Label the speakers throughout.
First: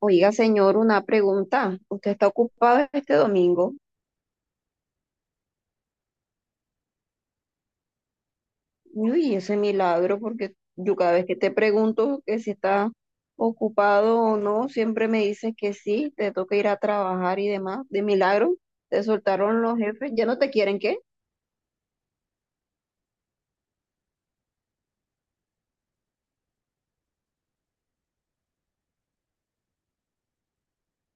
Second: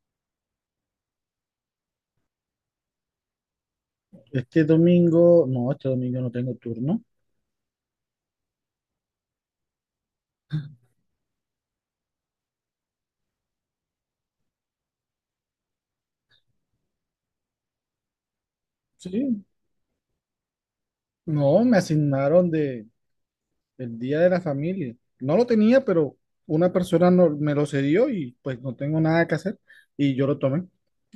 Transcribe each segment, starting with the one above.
Speaker 1: Oiga, señor, una pregunta. ¿Usted está ocupado este domingo?
Speaker 2: Este domingo no tengo turno.
Speaker 1: Uy, ese milagro, porque yo cada vez que te pregunto que si está ocupado o no, siempre me dices que sí, te toca ir a trabajar y demás. De milagro, te
Speaker 2: Sí,
Speaker 1: soltaron los jefes, ya no te quieren, ¿qué?
Speaker 2: no, me asignaron el Día de la Familia. No lo tenía, pero una persona me lo cedió y pues no tengo nada que hacer y yo lo tomé.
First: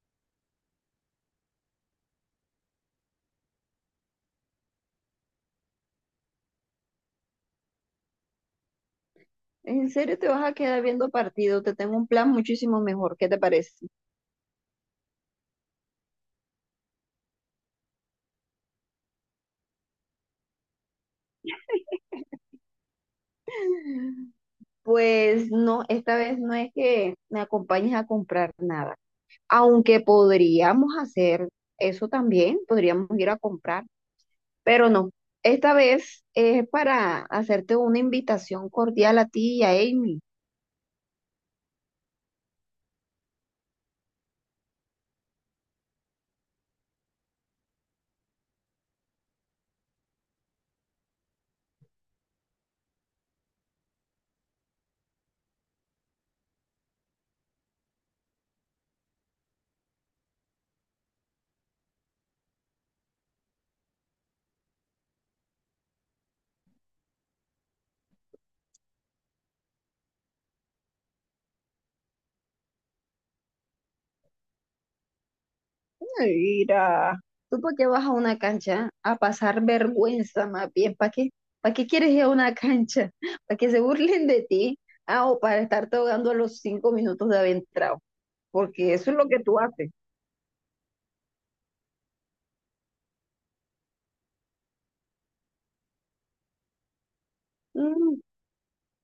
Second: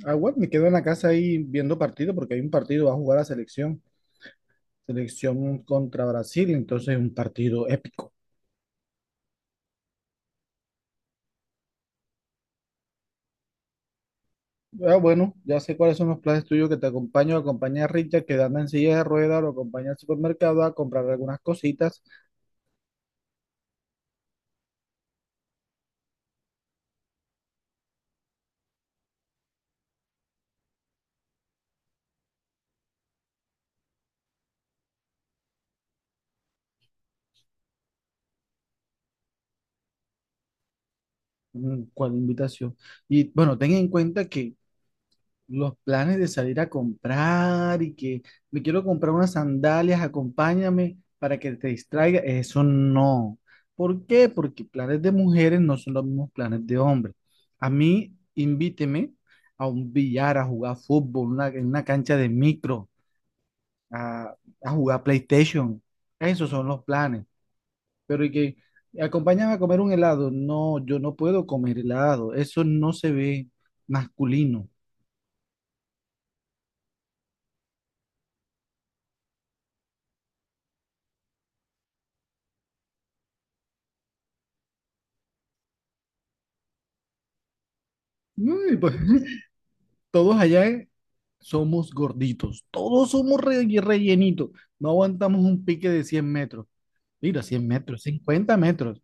Speaker 2: Ah, bueno, me quedo en la casa ahí viendo partido porque hay un partido, va a jugar la selección. Selección contra Brasil, entonces un partido épico.
Speaker 1: ¿En serio te vas a quedar viendo partido? Te tengo un plan muchísimo mejor, ¿qué te parece?
Speaker 2: Ah, bueno, ya sé cuáles son los planes tuyos que te acompaño. Acompaña a Richard que anda en silla de ruedas, lo acompaña al supermercado a comprar algunas cositas.
Speaker 1: Pues no, esta vez no es que me acompañes a comprar nada, aunque podríamos hacer eso también, podríamos ir a comprar, pero no. Esta vez es para hacerte una invitación cordial a ti y a Amy.
Speaker 2: Mm, ¿cuál invitación? Y bueno, ten en cuenta que los planes de salir a comprar y que me quiero comprar unas sandalias, acompáñame para que te distraiga, eso no. ¿Por qué? Porque planes de mujeres no son los mismos planes de hombres. A mí, invíteme a un billar, a jugar fútbol, en una cancha de micro, a, a jugar PlayStation. Esos son los planes. Pero y que acompáñame a comer un helado. No, yo no puedo comer helado. Eso no se ve masculino.
Speaker 1: Mira, ¿tú por qué vas a una cancha a pasar vergüenza más bien? ¿Para qué? ¿Para qué quieres ir a una cancha? ¿Para que se burlen de ti? Ah, o para estarte ahogando a los 5 minutos de haber entrado,
Speaker 2: No, y
Speaker 1: porque
Speaker 2: pues,
Speaker 1: eso es lo que tú haces.
Speaker 2: todos allá somos gorditos. Todos somos rellenitos. No aguantamos un pique de 100 metros. Mira, 100 metros,
Speaker 1: Mm,
Speaker 2: 50 metros.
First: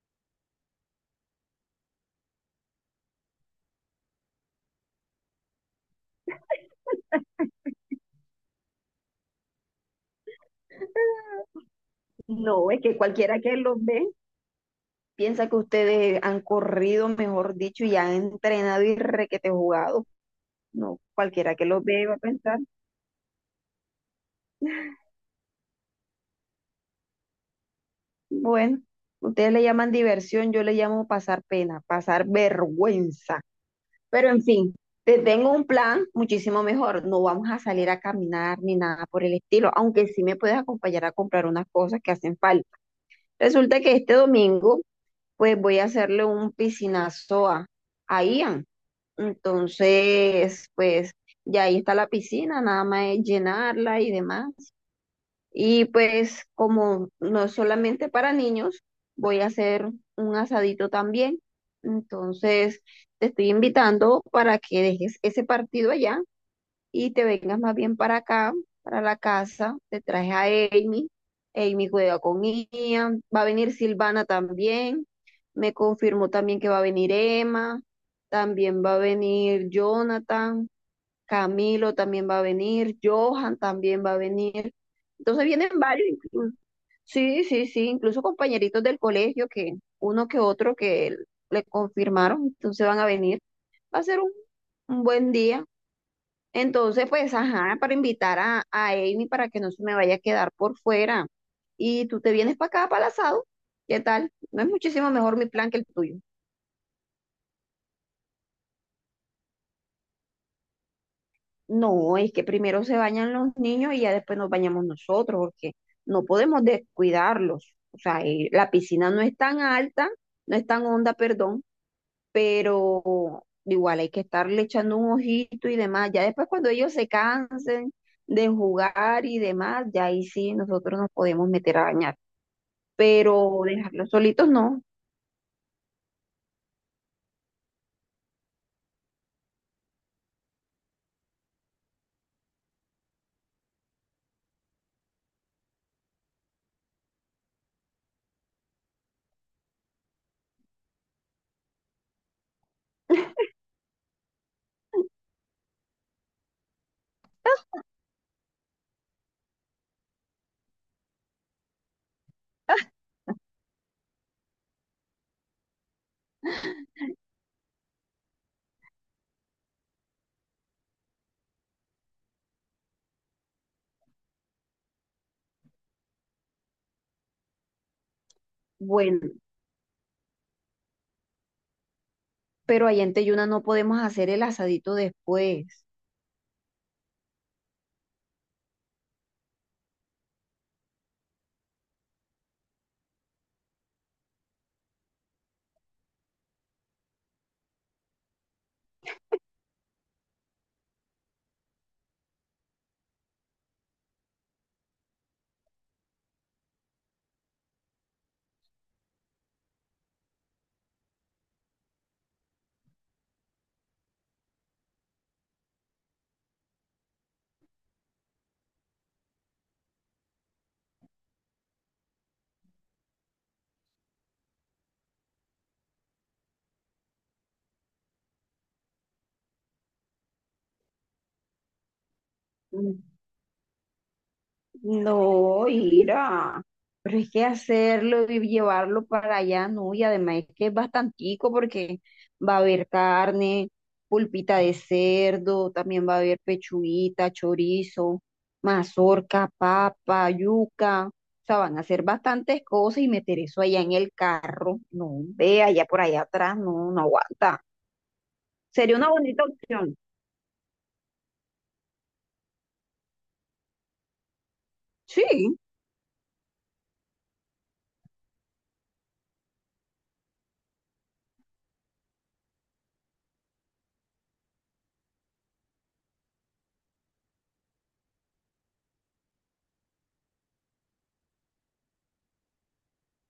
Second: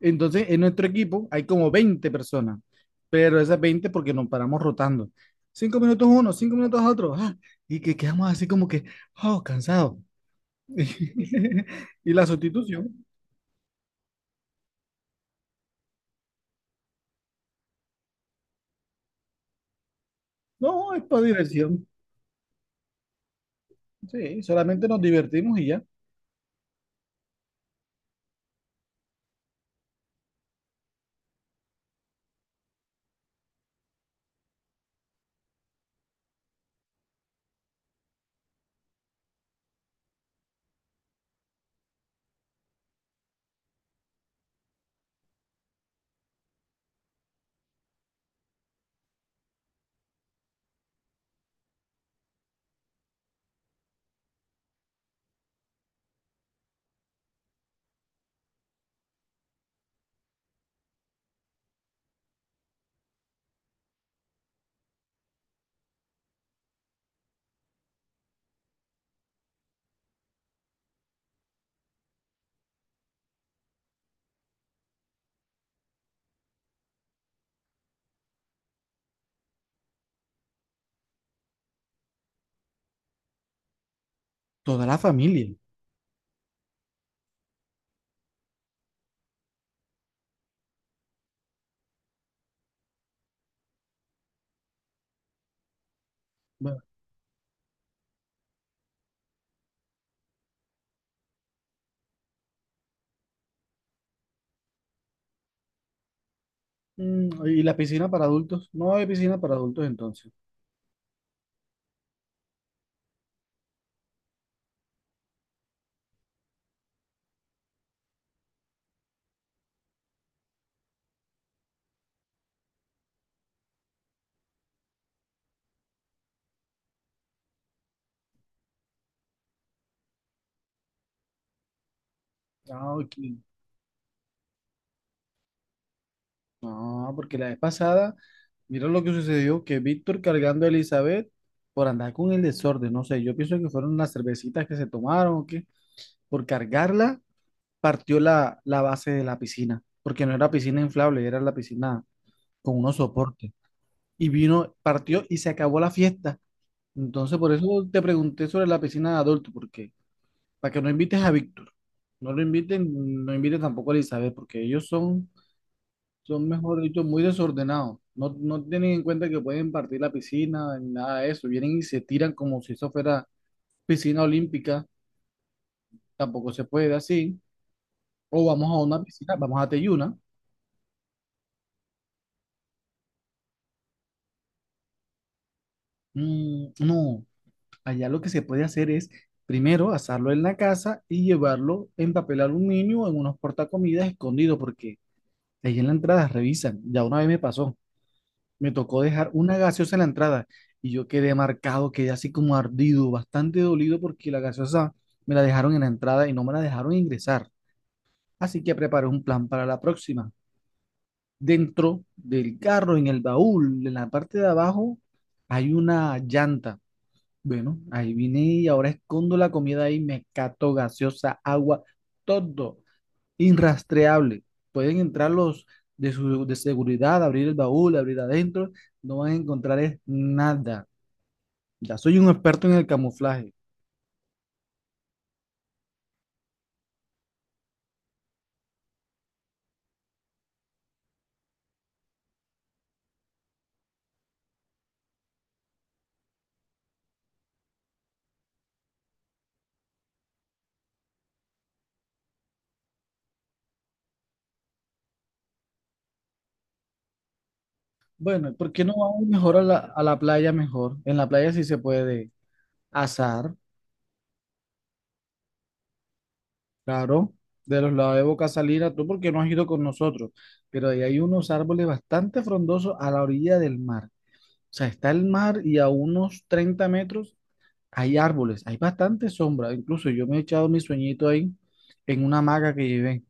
Speaker 2: Entonces, en nuestro equipo hay como 20 personas. Pero esas 20 porque nos paramos rotando. Cinco minutos uno, cinco minutos otro. Y que quedamos así como que, oh, cansado. Y la
Speaker 1: no, es que
Speaker 2: sustitución.
Speaker 1: cualquiera que los ve piensa que ustedes han corrido, mejor dicho, y han entrenado y requete jugado.
Speaker 2: No,
Speaker 1: No,
Speaker 2: es para
Speaker 1: cualquiera que los
Speaker 2: diversión.
Speaker 1: ve va a pensar,
Speaker 2: Sí, solamente nos divertimos y ya.
Speaker 1: bueno, ustedes le llaman diversión, yo le llamo pasar pena, pasar vergüenza. Pero en fin, te tengo un plan muchísimo mejor. No vamos a salir a caminar ni nada por el estilo, aunque sí me puedes acompañar a comprar unas cosas que hacen falta. Resulta que este domingo pues voy a hacerle un piscinazo a Ian. Entonces, pues ya ahí está la piscina, nada más es llenarla y demás. Y pues como no es solamente para niños, voy a hacer un asadito también. Entonces, te estoy invitando para que dejes ese partido allá y te vengas más bien para acá, para la casa, te traje a Amy, Amy juega con Ian, va a venir Silvana también, me confirmó también que va a venir Emma, también va a venir Jonathan, Camilo también va a venir, Johan también va a venir,
Speaker 2: Toda la
Speaker 1: entonces
Speaker 2: familia.
Speaker 1: vienen varios, sí, sí, sí, incluso compañeritos del colegio, que uno que otro que le confirmaron, entonces van a venir, va a ser un buen día.
Speaker 2: Bueno,
Speaker 1: Entonces, pues, ajá, para invitar a Amy, para que no se me vaya a quedar por fuera. Y tú te vienes para acá, para el asado. ¿Qué tal? ¿No es muchísimo mejor mi plan que el tuyo?
Speaker 2: mm, y la piscina para adultos. No hay piscina para adultos entonces.
Speaker 1: No, es que primero se bañan los niños y ya después nos bañamos nosotros, porque no podemos descuidarlos. O sea, la piscina no es tan alta, no es tan honda, perdón, pero igual hay que estarle echando un ojito y demás. Ya después, cuando ellos se cansen de jugar y demás, ya ahí sí nosotros nos podemos meter a bañar,
Speaker 2: Ah, ok.
Speaker 1: pero dejarlos solitos no.
Speaker 2: No, porque la vez pasada, mira lo que sucedió, que Víctor cargando a Elizabeth por andar con el desorden. No sé, yo pienso que fueron las cervecitas que se tomaron o qué. Por cargarla, partió la base de la piscina, porque no era piscina inflable, era la piscina con unos soportes. Y vino, partió y se acabó la fiesta. Entonces, por eso te pregunté sobre la piscina de adulto, porque para que no invites a Víctor, no lo inviten, no inviten tampoco a Elizabeth, porque ellos son, son mejor dicho, muy desordenados. No, no tienen en cuenta que pueden partir la piscina, ni nada de eso. Vienen y se tiran como si eso fuera piscina olímpica, tampoco se puede así. O vamos a una
Speaker 1: Bueno,
Speaker 2: piscina, vamos a Teyuna.
Speaker 1: pero allá en Teyuna no podemos hacer el asadito después.
Speaker 2: Mm, no, allá lo que se puede hacer es primero asarlo en la casa y llevarlo en papel aluminio o en unos portacomidas escondidos, porque ahí en la entrada revisan. Ya una vez me pasó. Me tocó dejar una gaseosa en la entrada y yo quedé marcado, quedé así como ardido, bastante dolido porque la gaseosa me la dejaron en la entrada y no me la dejaron ingresar. Así que preparé un plan para la próxima. Dentro del carro, en el baúl, en la parte de abajo, hay una llanta. Bueno, ahí vine y ahora escondo la comida ahí, me cato gaseosa, agua, todo inrastreable. Pueden entrar los de seguridad, abrir el baúl, abrir adentro, no van a encontrar es nada. Ya soy un experto en el
Speaker 1: Mm,
Speaker 2: camuflaje.
Speaker 1: No, Ira, pero es que hacerlo y llevarlo para allá, no, y además es que es bastantico, porque va a haber carne, pulpita de cerdo, también va a haber pechuguita, chorizo, mazorca, papa, yuca, o sea, van a hacer bastantes cosas, y meter eso allá en el carro, no, ve allá por allá atrás, no, no aguanta.
Speaker 2: Bueno, ¿por qué no
Speaker 1: Sería una
Speaker 2: vamos
Speaker 1: bonita
Speaker 2: mejor a la,
Speaker 1: opción.
Speaker 2: a la playa mejor? En la playa sí se puede azar,
Speaker 1: Sí,
Speaker 2: claro, de los lados de Boca Salina, tú porque no has ido con nosotros, pero ahí hay unos árboles bastante frondosos a la orilla del mar. O sea, está el mar y a unos 30 metros hay árboles, hay bastante sombra. Incluso yo me he echado mi sueñito ahí en una hamaca que llevé.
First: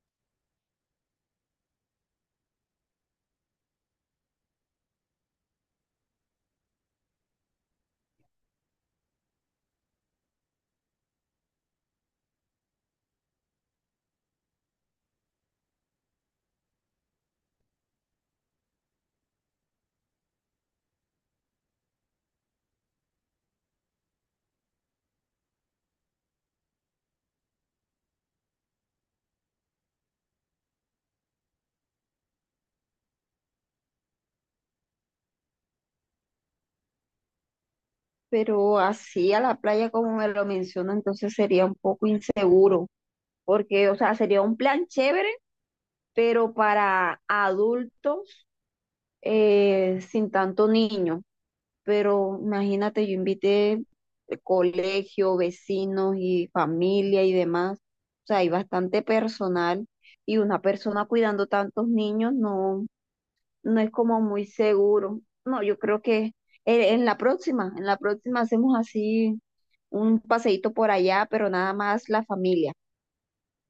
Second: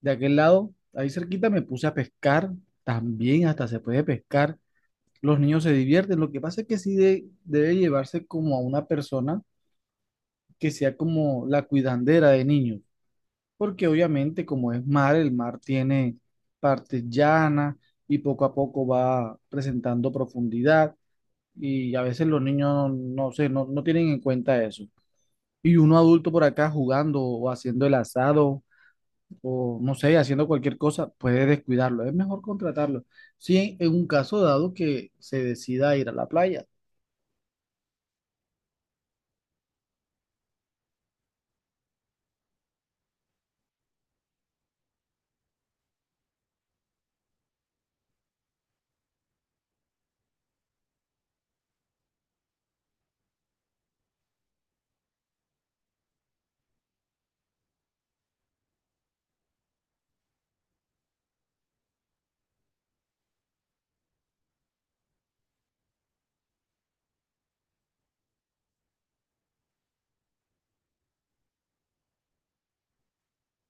Speaker 2: De aquel lado, ahí cerquita, me puse a pescar. También hasta se puede pescar. Los niños se divierten. Lo que pasa es que sí debe llevarse como a una persona que sea como la cuidandera de niños. Porque obviamente como es mar, el mar tiene partes llanas y poco a poco va presentando profundidad. Y a veces los niños no, no sé, no tienen en cuenta eso. Y uno adulto por acá jugando o haciendo el asado o no sé, haciendo cualquier cosa, puede descuidarlo. Es mejor contratarlo. Si en un caso dado que se decida ir a la playa,
Speaker 1: pero así a la playa como me lo menciona, entonces sería un poco inseguro, porque, o sea, sería un plan chévere, pero para adultos, sin tanto niño. Pero imagínate, yo invité de colegio, vecinos y familia y demás. O sea, hay bastante personal, y una persona cuidando tantos niños, no, no es como muy seguro. No, yo creo que en la próxima, hacemos así un paseíto por allá, pero nada más la familia,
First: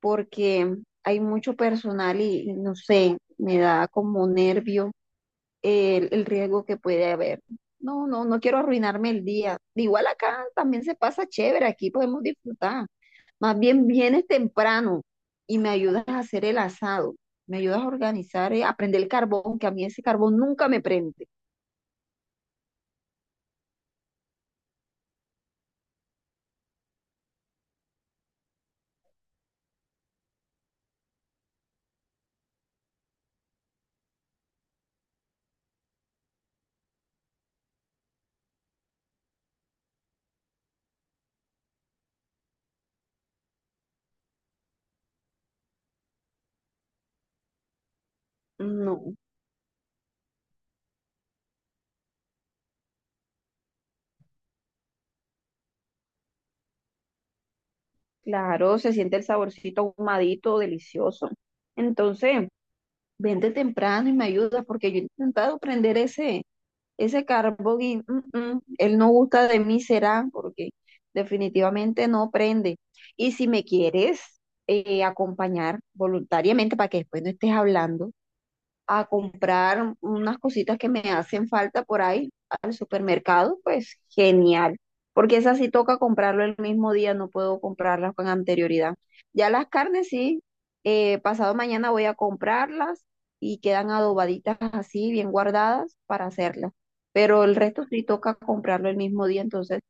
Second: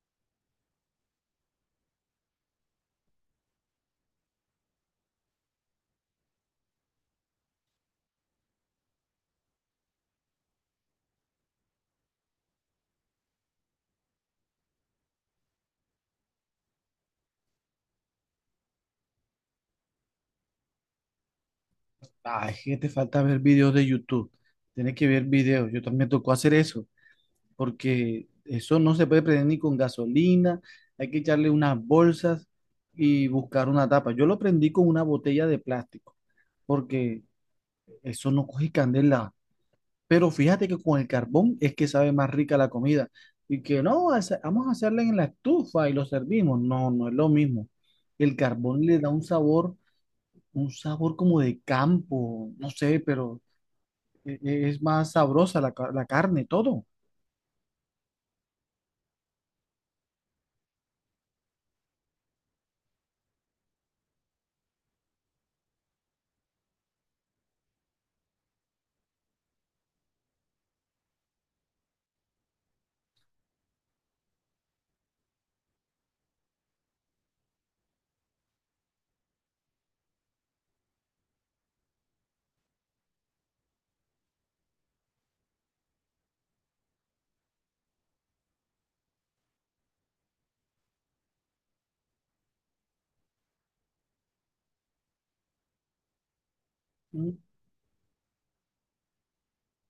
Speaker 1: porque hay mucho personal y no sé, me da como nervio el riesgo que puede haber. No, no, no quiero arruinarme el día. Igual acá también se pasa chévere, aquí podemos disfrutar. Más bien vienes temprano y me ayudas a hacer el asado, me ayudas a organizar, a prender el carbón, que a mí ese carbón nunca me prende.
Speaker 2: ay, que te falta ver videos de YouTube. Tienes que ver videos. Yo también tocó hacer eso, porque eso no se puede prender ni con gasolina. Hay que echarle unas bolsas y buscar una tapa. Yo lo prendí con una botella de plástico, porque eso no coge candela. Pero fíjate que con el carbón es que sabe más rica la comida. Y que no, vamos a hacerla en la estufa y lo servimos. No, no es lo mismo. El carbón le da
Speaker 1: No,
Speaker 2: un sabor como de campo, no sé, pero es más sabrosa la carne, todo.
Speaker 1: claro, se siente el saborcito ahumadito, delicioso. Entonces, vente temprano y me ayudas, porque yo he intentado prender ese Carbogui, él no gusta de mí, será, porque definitivamente no prende. Y si me quieres acompañar voluntariamente, para que después no estés hablando, a comprar unas cositas que me hacen falta por ahí al supermercado, pues genial, porque esas sí toca comprarlo el mismo día, no puedo comprarlas con anterioridad. Ya las carnes sí, pasado mañana voy a comprarlas y quedan adobaditas así, bien guardadas para hacerlas,
Speaker 2: Mm,
Speaker 1: pero el resto sí toca comprarlo el mismo día, entonces...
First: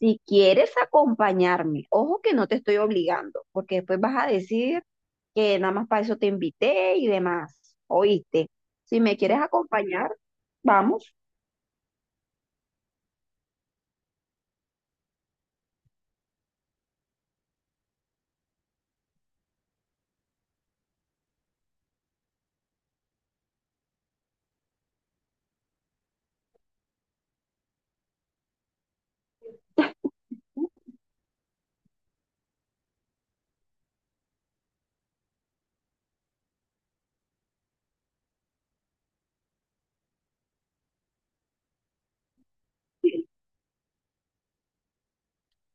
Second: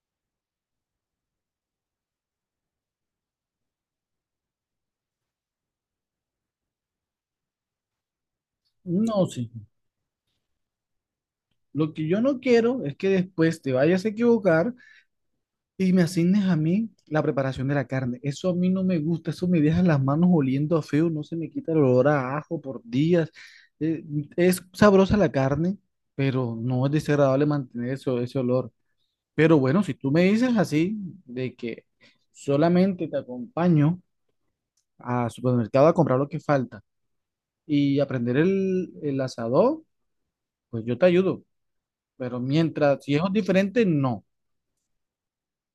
Speaker 1: Si quieres acompañarme, ojo que no te estoy obligando, porque después vas a decir que nada más para eso te invité y demás, ¿oíste? Si me
Speaker 2: no,
Speaker 1: quieres
Speaker 2: sí.
Speaker 1: acompañar, vamos.
Speaker 2: Lo que yo no quiero es que después te vayas a equivocar y me asignes a mí la preparación de la carne. Eso a mí no me gusta, eso me deja las manos oliendo a feo, no se me quita el olor a ajo por días. Eh, es sabrosa la carne, pero no es desagradable mantener eso, ese olor. Pero bueno, si tú me dices así, de que solamente te acompaño al supermercado a comprar lo que falta y aprender el asador, pues yo te ayudo. Pero mientras, si es diferente, no.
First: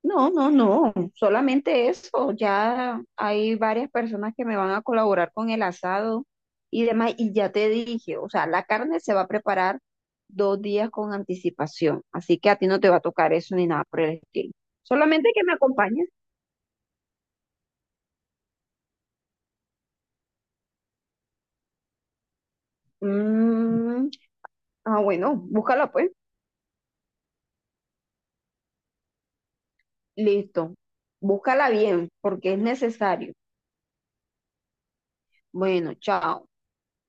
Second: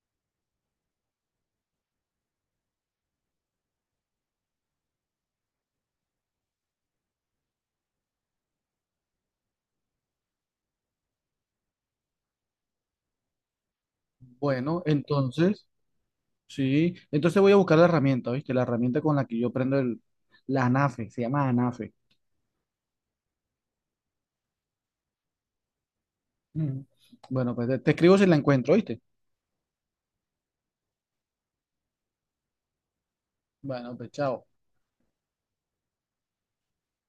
Speaker 1: No, no, no, solamente eso. Ya hay varias personas que me van a colaborar con el asado y demás. Y ya te dije, o sea, la carne se va a preparar 2 días con anticipación. Así que a ti no te va a tocar eso ni nada por el estilo.
Speaker 2: Bueno,
Speaker 1: Solamente que me
Speaker 2: entonces...
Speaker 1: acompañes.
Speaker 2: Sí, entonces voy a buscar la herramienta, ¿viste? La herramienta con la que yo prendo el, la ANAFE, se llama ANAFE.
Speaker 1: Mm, ah, bueno, búscala pues.
Speaker 2: Mm. Bueno, pues te escribo si la encuentro, ¿viste?
Speaker 1: Listo. Búscala bien, porque es necesario.
Speaker 2: Bueno, pues chao.
Speaker 1: Bueno, chao.